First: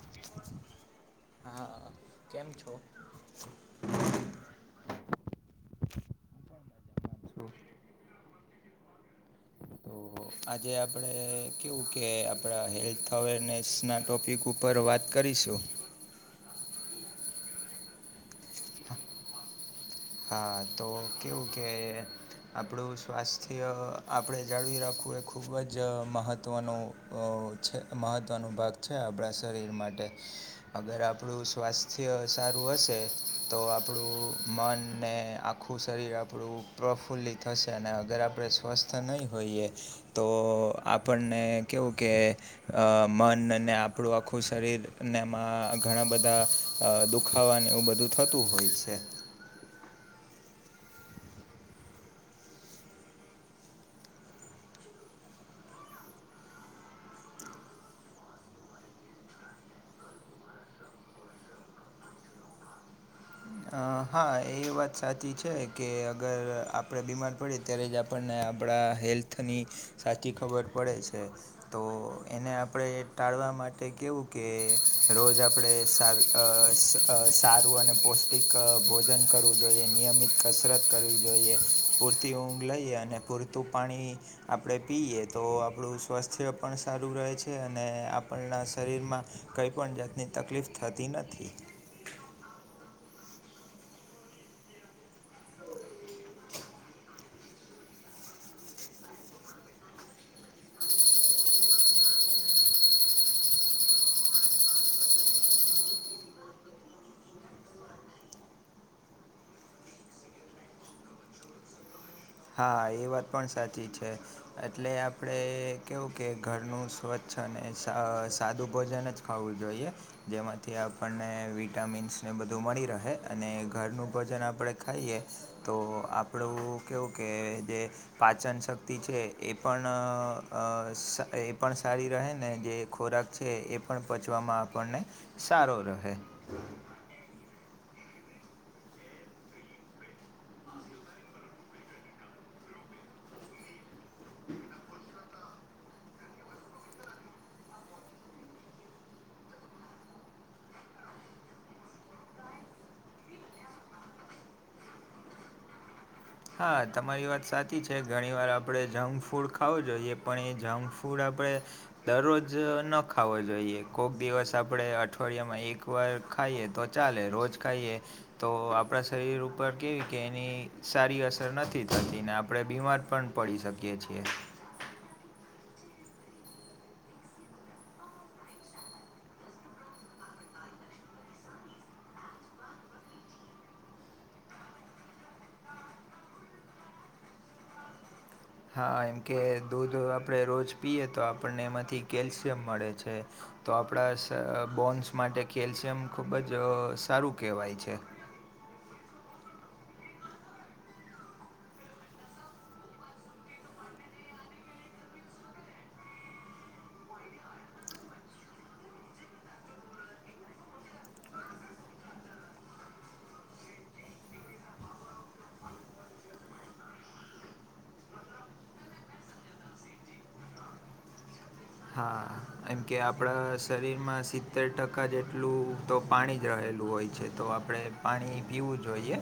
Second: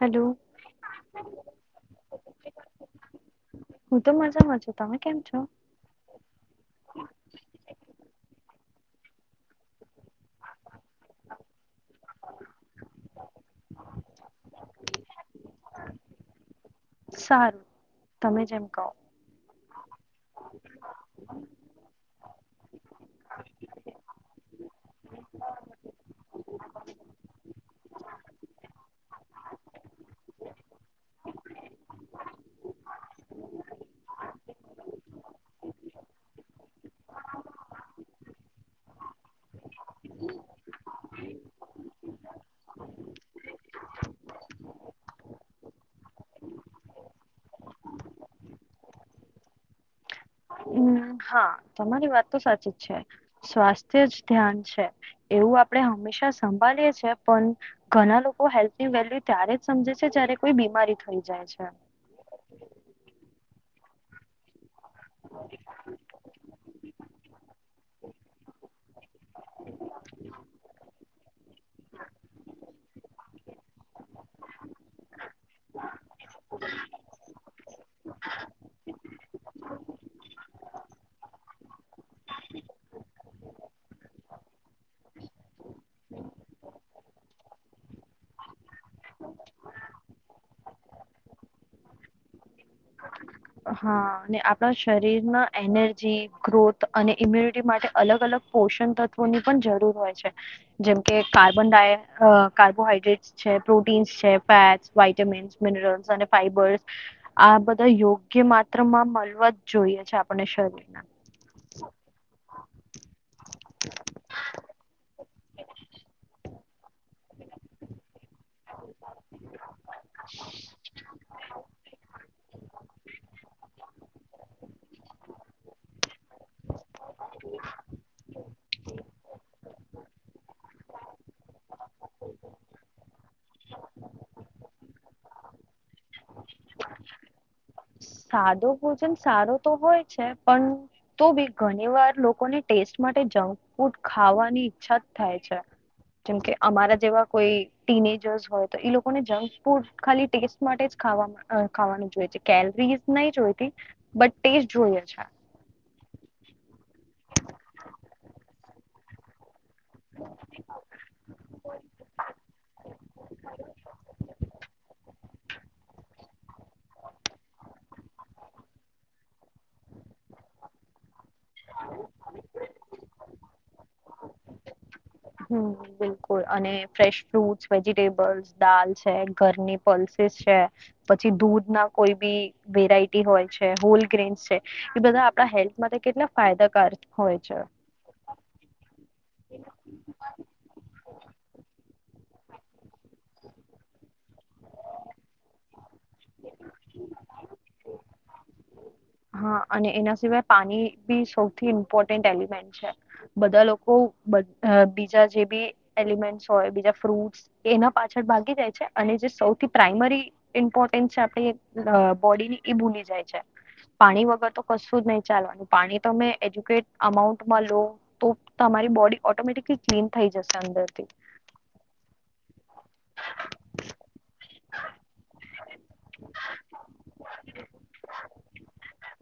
Hello હા કેમ છો? હું તો મજામાં છું તમે કેમ છો? તો આજે આપડ કેવું કે આપણા હેલ્થ અવેરનેસ ના ટોપિક ઉપર પરર વાત કરીશું. સારું તમે જેમ કહો. હા તો કેવું કે આપણું સ્વાસ્થ્ય આપણે જાળવી રાખવું એ ખૂબ જ મહત્ત્વનું. છે મહત્ત્વનો ભાગ છે આપણાં શરીર માટે. અગર આપણું સ્વાસ્થ્ય સારું હશે તો આપણું મન અને આખું શરીર આપણું પ્રફુલ્લિત થશે અને અગર આપણે સ્વસ્થ નહીં હોઈએ. તો આપણને કેવું કે અ મનને આપણું આખું શરીરને એમાં ઘણા બધા દુખાવાને એવું બધું થતું હોય છે. હમ હા તમારી વાત તો સાચી છે, સ્વાસ્થ્ય જ ધ્યાન છે. એવું આપડણે હંમેશા સંભાળીએ પણ ઘણા લોકો હેલ્થની વેલ્યુ ત્યારે જ સમજે છે જય્યારે કોઈ બીમારી થઈ જાય છે. અ હા એ વાત સાચી છે કે અગર આપડે બીમાર પડે ત્યારે જ આપણને આપણા હેલ્થની, સાચી ખબર પડે છે, તો એને આપણે ટાળવા માટે કવું કે, રોજ આપણે સાવ સારું અને પોષ ભોજન કરવું જોઈએ નિયમિત કસરત કરવી જોઈએ, પર તિ ઊંઘ લઈએ અને પૂરતું પાણી આપણે પીએ તો આપણું સ્વાસ્થ્ય પણ સારું રહે છે અને આપણના શરીરમાં. કંઈ પણ જાતની તકલીફ થતી નથી. હા આપણા શરીર ના એનર્જી ગ્રોથ અને ઇમ્યુનિટી માટે અલગ અલગ પોષણ તત્વોની પણ જરૂર હોય છે. જેમ કે કાર્બન ડાય કાર્બોહાઈડ્રેટ છે પ્રોટીન્સ છે ફેટ વાઇટમીન્સ મિનરલ્સ અને ફાઈબર્સ, આ બધા યોગ કે માત્ર માં મલવ જ જોઈએ છે આપણે શરીરના. હા એ વાત પણ સાચી છે. એટલે આપડે કેવું કે ઘરનું સ્વચ્છ અને સાદું ભોજન જ ખાવું જોઈએ. જેમાંથી આપણને વિટામિન્સને બધું મળી રહે અને ઘરનું ભોજન આપણે ખાઈએ. તો આપણું કેવું કે જે, પાચન શક્તિ છે એ પણ એ પણ સારી રહે ને જે ખોરાક છે એ પણ પચવામાં આપણને સારો રહે. સાદો ભોજન સારો તો હોય છે પણ તો ભી ઘણી વાર લોકોને ટેસ્ટ માટે જંક ફૂડ ખાવાની ઈચ્છા જ થાય છે. જેમકે અમારા જેવા કોઈ ટીનેજર્સ હોય તો એ લોકોને જંક ફૂડ ખાલી ટેસ્ટ માટે જ ખા ખાવાનું જોઈએ છે કેલરી નહી જોઈતી, બટ ટેસ્ટ જોઈએ છે. હા તમારી વાત સાચી છે ઘણી વાર આપડે જંક ફૂડ ખાવું જોઈએ પણ એ જંક ફૂડ આપણે દરરોજ ન ખાવો જોઈએ કોઈક દિવસ આપણે અઠવાડિયામાં એકવાર ખાઈએ તો ચાલે રોજ ખાઈએ, તો આપણા શરીર ઉપર કેવી કે એની સારી અસર નથી થતી ને આપણે બીમાર પણ પડી શકીએ છીએ. હમ. બિલકુલ, અને ફ્રેશ ફ્રુટસ, વેજીિટેબલ્સ, દાલ છે, ઘરની પલ્સીસ છે પછી દૂધ ના કોઈ બી વેરાઈટી હોય છે, હોલ ગ્રેન્સ છે. એ બધા આપણા હેલ્થ માટે કેટલા ફાયદાકાર હોય છે. હા, એમકે દૂધ આપડે રોજ પીયએ તો, આપણને એમાંથી કેલ્શિયમ મળે છે. તો આપણા બોન્સ માટે કેલ્શિયમ ખૂબ જ સારું કહેવાય છે. હા, અને એના સિવાય પાણી બી સૌથી ઇમ્પોર્ટન્ટ એલિમેન્ટ છે. બધા લોકો બીજા જે બી એલિમેન્ટ હોય, બીજા ફ્રુટસ એના પાછળ ભાગી જાય છે અને જે સૌથી પ્રાઈમરી ઇમ્પોટ આપ બોડી ની એ ભૂલી જાય છે. પાણી વગર તો કશું જ નહી ચાલવાનું, પાણી તોમે એજ્યુકેટ અમાઉન્ટમાં લો તો તમારી બોડી ઓટોમેટિકલી ક્લીન થઈ જશે અંદરથી. હા એમ કે, આપણા શરીરમાં સિત્તેર ટકા જેટલું તો પાણી જ રહેલું હોય છે. તો આપણે પાણી પીવું જોઈએ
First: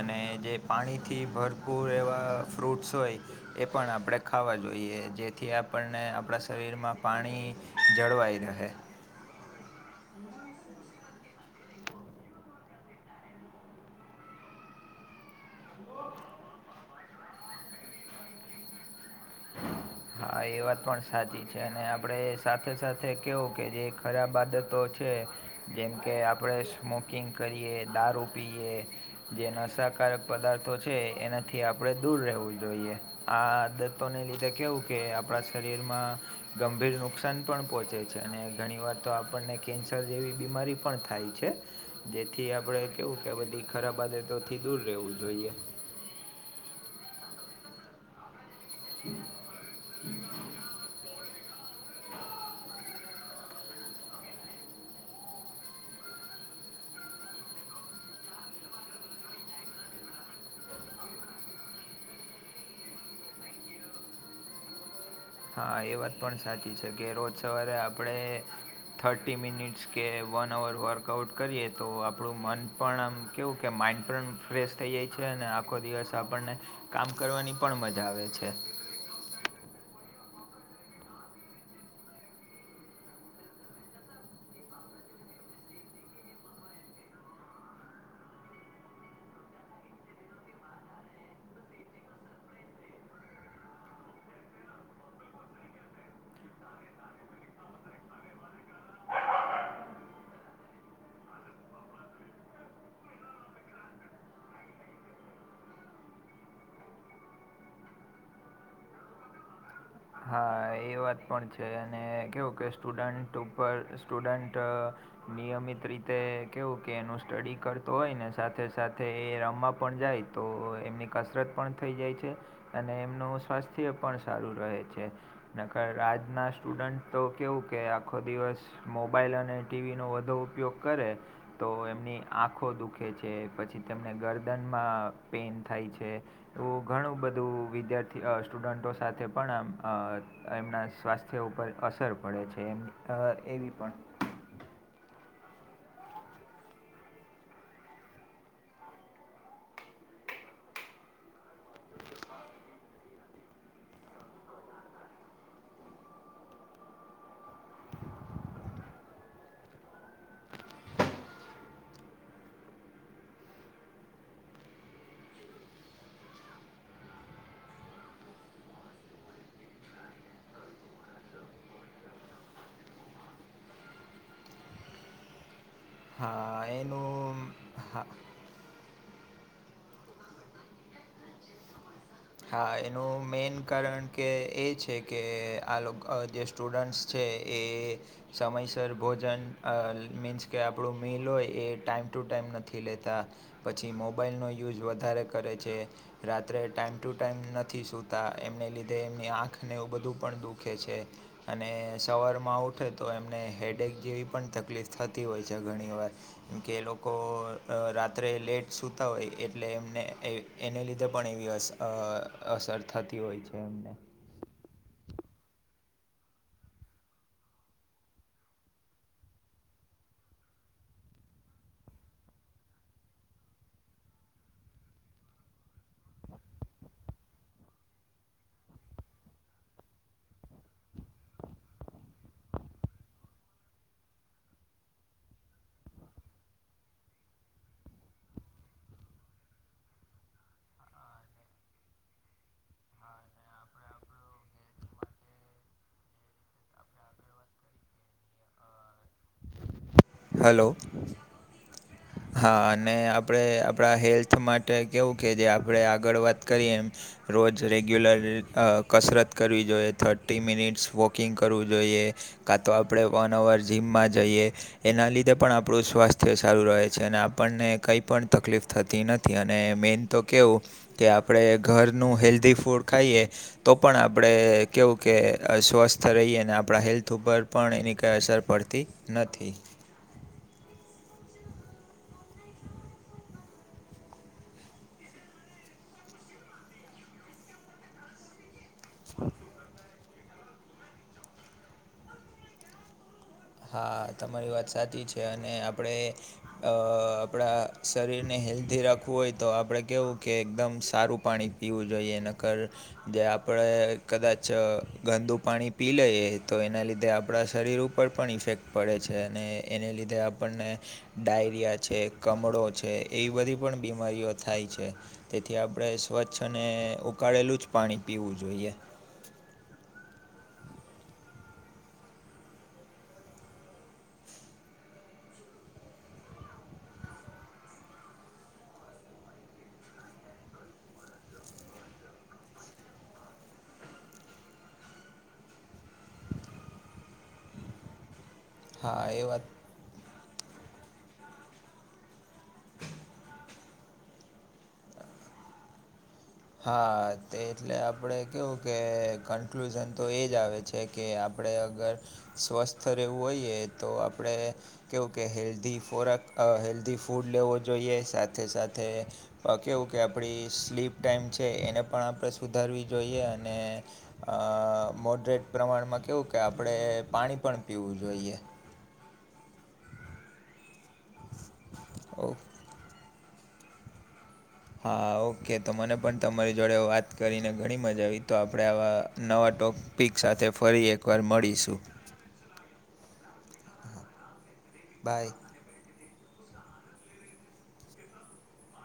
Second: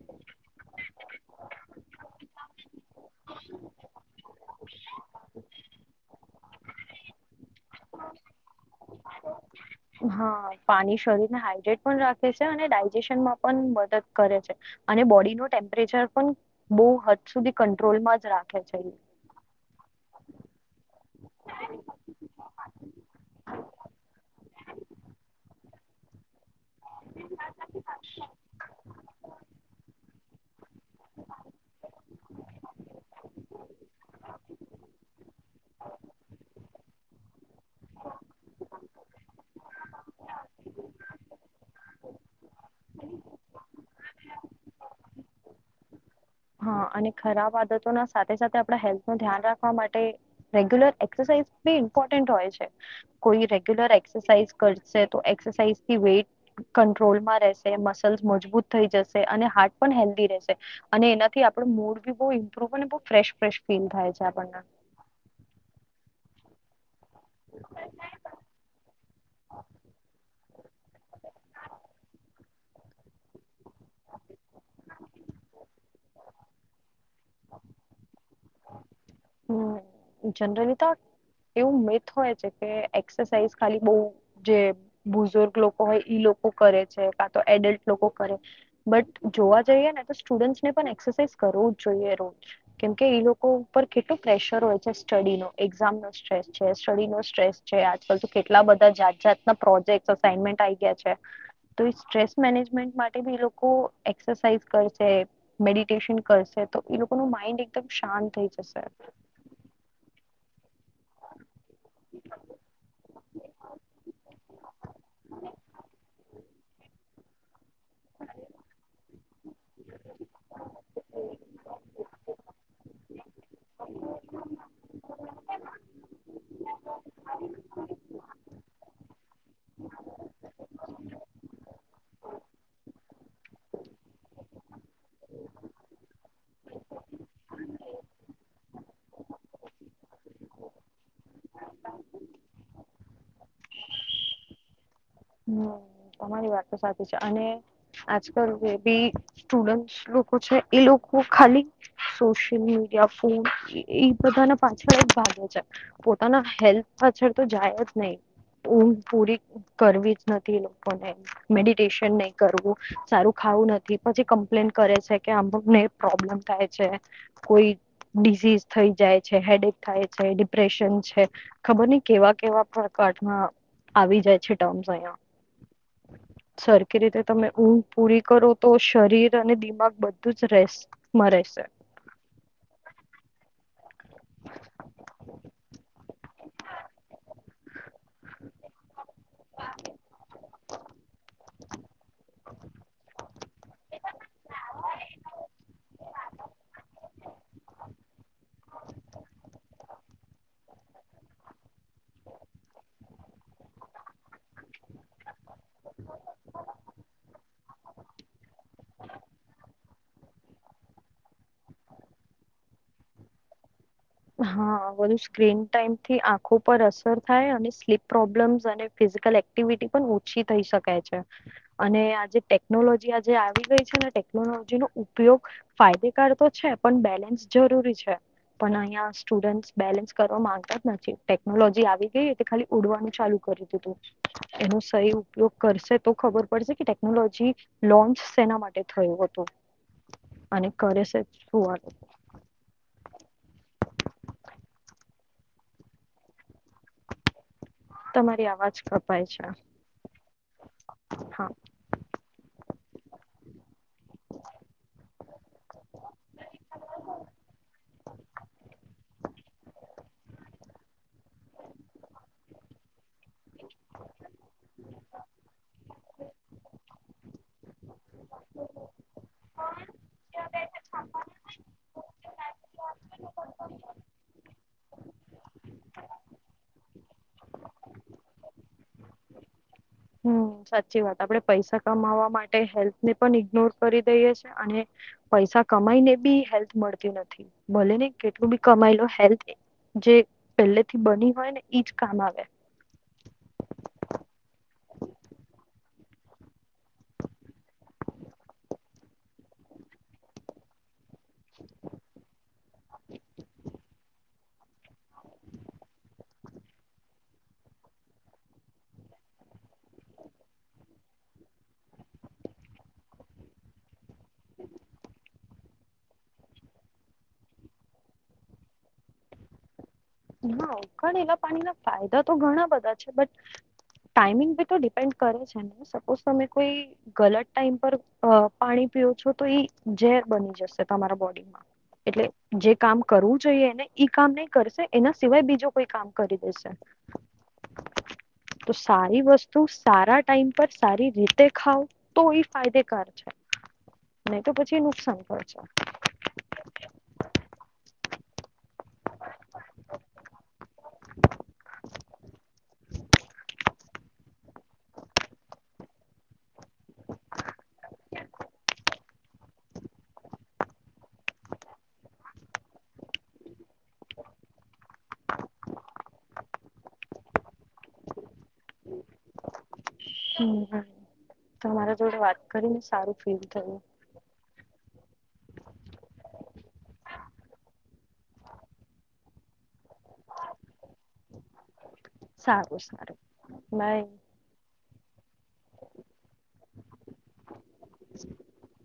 અને જે પાણીથી ભર કૂર એવા ફ્રૂટ્સ હોય, એ પણ આપણેે ખાવા જોઈએ, જેથી આપણને આપણા શરીરમાં માં પાણી જળવાઈ રહે. હા, પાણી શરીર ને હાડ્રેટ પણ રાખે છે, અને ડાયજેશનમાં પણ. કરે છે અને બોડી નું ટેમ્પરેચર પણ બહુ હદ સુધી કંટ્રોલમાં જ રાખે છે. હા, એ વાત પણ સાચી છે અને આપણે સાથે સાથે કેવું કે, જે ખરાબ આદતો છે. જેમ કે આપણેે સ્મોકિંગ કરીએ, દારૂ પીએ, જે નશા કા કારક પદાર્થો છે, એનાથી આપણે દૂર રહેવું જોઈએ. આ આદતોને લીધે કેવું? કે આપણા શરીરમાં ગંભીર નુકસાન પણ પહોંચે છે અને ઘણી વાર તો આપણને કેન્સર જેવી બીમારી પણ થાય છે, જેથી આપણે કેવું કે આ બધી ખરાબ આદત તોથી દૂર રહેવું જોઈએ. હા, અને ખરાબ આદતો ના સાથે સાથે આપણા હેલ્થ નું ધ્યાન રાખવા માટે રેગ્યુલર એક્સરસાઇઝ બી ઇમ્પોર્ટન્ટ હોય છે‌. કોઈ રેગ્યુલર એક્સરસાઇઝ કરશે તો, એક્સરસાઇઝથી વેટ કટ્રોલમાં રહેશે, મસલ્સ મજબૂત થઈ જશે અને હાર્ટ પણ હેલ્ધી રહેશે અને એના થી આપણ મૂડ બી બહુ ઇમ્પ્રુવ અને બહુ ફેશ ફેશ ફીલ થાય છે આપણને હા, એ વાત પણ સાચી છે કે રોજ સવારે આપણે થર્ટી મિનિટ્સ કે વન અવર વર્કઆઉટ કરીએ તો, આપણું મન પણ આમ કેવું કે, માઇન્ડ પણ ફ્રેશ થઈ જાય છે અને આખો દિવસ આપણને કામ કરવાની પણ મજા આવે છે. હમ, જનરલી તો એવું મેથ હોય છે કે એક્સરસાઇઝ ખાલી બ જે બુઝુર્ગ લોકો હોય, ઈ લોકો કરે છે કાં તો એડલ્ટ લોકો કરે. બટ જોવા જઈએ ને તો, સ્ટુડન્ટસ ને પણ એક્સરસાઇઝ કરવો જ જોઈએ રોજ કેમકે એ લોકો ઉપર કેટલું પ્રેશર હોય છે, સ્ટડી નો, એક્ઝામ નો સ્ટ્રેસ છે, શરીર નો સ્ટ્રેસ છે. આજકાલ તો કેટલા બધા જાત જાતના પ્રોજેક્ટ, અસાઈનમેન્ટ આવી ગયા છે. તો સ્ટ્રેસ મેનેજમેન્ટ માટે બી એ લોકો એક્સરસાઇઝ કરશે મેડિટેશન કરશે તો, એ લોકોનું માઇન્ડ એકદમ શાંત થઈ જશે. હા, એ વાત પણ છે અને કેવું કે, સ્ટુડન્ટ ઉપર સ્ટુડન્ટ. નિયમિત રીતે કેવું કે, એનું સ્ટડી કરતો હોય ને, સાથે સાથે એ રમવા પણ જાય તો એમની કસરત પણ થઈ જાય છે, અને એમનું સ્વાસ્થ્ય પણ સારું રહે. છે ને ખરાં, આજના સ્ટુડન્ટ તો કેવું કે આખો દિવસ. મોબાઈલ અને ટી વી નો વધુ ઉપયોગ કરે તો એમની આંખો દુખે છે, પછી તેમને ગરદનમાં પેન થાય છે. એવું ઘણું બધું વિદ્યાર્થી સ્ટુડન્ટો સાથે પણ આમ એમના સ્વાસ્થ્ય ઉપર અસર પડે છે એમ એવી પણ હમ્મ, તમારી વાત તો સાચી છે, અને આજકાલ જે બી સ્ટુડન્ટસ લોકો છે, એ લોકો ખાલી સોશિયલ મીડિયા, ફોન ઈ બધાના પાછળ જ ભાગે છે. પોતાના હેલ્થ પાછળ તો જાય જ નહીં, ઊંઘ પૂરી કરવી નથી લોકોને, મેડિટેશન નહીં કરવું સારું ખાવું નથી, પછી કમ્પ્લેન કરે છે કે અમને પ્રોબ્લેમ થાય છે. કોઈ ડિઝીજ થઈ જાય છે, હેડિક થાય છે, ડિપ્રેશન છે ખબર નઈ કેવા-કેવા પ્રકારના આવી જાય છે [unintelligible] અહિયાં. હા સરખી રીતે એનું તમે ઊંઘ હા પૂરી કરો તો શરીર અને દિમાગ બધું જ રહેશે મ રહેશે. હા. એનું મેન કારણ કે એ છે કે આ લોક અહ જે સ્ટુ ડન્ટ્સ છે એ સમયસર ભોજન, અહ મીન્સ કે આપણું મિલ હોય એ ટાઈમ ટુ ટાઈમ નથી લેતા. પછી મોબાઈલ નો યુઝ વધારે કરે છે, રાત્રે ટાઈમ ટુ ટાઈમ નથી સૂતા, એમને લીધે એમની આંખને એવું બધું પણ દુખે છે. અને સવારમાં ઉઠે તો એમને હેડેક જેવી પણ તકલીફ થતી હોય છે ઘણીવાર. કેમ કે એ લોકો અહ રાત્રે લેટ સુતા હોઈ એટલે એમને એ એને લીધે પણ એવી અસર અહ અસર થતી હોય છે એમને. હા. આ બધું સ્ક્રીન ટાઈમથી આંખો પર અસર થાય, અને સ્લીપ પ્રોબ્લેમ્સ, અને ફિઝિકલ એક્ટ ક્ટિવિટી પણ ઓછી થઈ શકાય છે. અને આ જે ટેકનોલોજી આજે આવી ગઈ છે ને, ટેકનોલોજીનો ઉપયોગ ફાયદેકાર તો છે, પણ બેલેન્સ જરૂરી છે, [unintelligible] ન્યા સ્ટુડન્ટ બેલેન્સ કરવા માંગતા જ નથી, ટેકનોલોજી આવી ગઈ એટલે ખાલી ઉડવાનું ચાલુ કરી દીધું. એનો સહી ઉપયોગ કરશે તો ખબર પડશે કે ટેકનોલોજી લોન્ચ શેના માટે થયું હતું, અને કરે છે શું [unintelligible] તમારી અવાજ કપાય છે. હેલો. [inaudible] હા અને આપણે આપણા હેલ્થ માટે કેવું કે જે આપણે આગળ વાત કરી એમ રોજ રેગ્યુલર અહ કસરત કરવી જોઈએ, થર્ટી મિનિટ્સ વોકિંગ કરવું જોઈએ કા તો આપણે વન અવર જીમમાં જઈએ એના લીધે પણ આપણું સ્વાસ્થ્ય સારું રહે છે, અને આપણને કંઈ પણ તકલીફ થતી નથ થી, અને મેન તો કેવું કે આપણે ઘરનું હેલ્ધી ફૂડ ખાઈએ તો પણ આપણે કેવું કે સ્વસ્થ રહીએ, અને આપણા હેલ્થ ઉપર પણ એની કાંઈ અસર પડતી નથી. હમ્મ, સાચી વાત. આપણેે પૈસા કમાવવા માટે હેલ્થને પણ ઇગ્નોર કરી દઈએ છે, અને પૈસા કમાઈ ને બી હેલ્થ મળતી નથી. ભલે ને કેટલું બી કમાયલો, હેલ્થ જે પહેલે થી બની હોય ને ઈજ કામ આવે. હા તમારી વાત સાચી છે. અને આપડે અહ આપણા શરીર ને હેલ્ધી રાખવું હોય તો આપડે કેવું કે એકદમ સારું પાણી પીવું જોઈએ, નકર જે આપણે કદાચ ગંદુ પાણી પી લઈએ, તો એના લીધે આપણા શરીર ઉપર પણ ઇફેક્ટ પડે છે, અને એને લીધે આપણને ડાયરિયા છે, કમળો છે, એવી બધી પણ બીમારીઓ થાય છે. તેથી આપણે સ્વચ્છ અને ઉકાળેલું જ પાણી પીવું જોઈએ. હા ઉકાડેલા પાણીના ફાયદા તો ઘણા બધા છે, બટ ટાઈમિંગ પે તો ડિપેન્ડ કરે છે, ને સપોઝ તમે કોઈ ગલત ટાઈમ પર અહ પાણી પીઓ છો તો ઈ ઝેર બની જશે તમારા બોડીમાં. એટલે જે કામ કરવું જોઈએ એને ઈ કામ નહીં કરશે, એના સિવાય બીજુ કોઈ કામ કરી દેશે. તો હા સારી એ વાત વસ્તુ સારા ટાઈમ પર સારી રીતે ખાવ તો એ ફાયદેકાર છે. નહી તો પછી નુકસાન કરે છે. હા તે એટલે આપડે કેવું કે કન્ક્લુઝન તો એજ આવે છે. કે આપડે અગર સ્વસ્થ રહેવું હોઈએ તો આપણે કેવું કે હેલ્ધી ખોરાક અ હેલ્ધી ફૂડ લેવો જોઈએ સાથે સાથે અ કેવું કે આપણી સ્લીપ ટાઈમ છે, એને પણ આપણે સુધારવી જોઈએ અને અ મોડરેટ પ્રમાણમાં કેવું કે આપણેે પાણી પણ પીવું જોઈએ [inaudible] હમ તમારા જોડે વાત ઓકે કરીને સારું ફીલ થયું હા ઓકે તો મને પણ તમારી જોડે વાત કરીને ઘણી મજા આવી તો આપણે આવા નવા ટો પિક સાથે ફરી એકવાર મળીશું સારું સારું બાય બાય. [inaudible]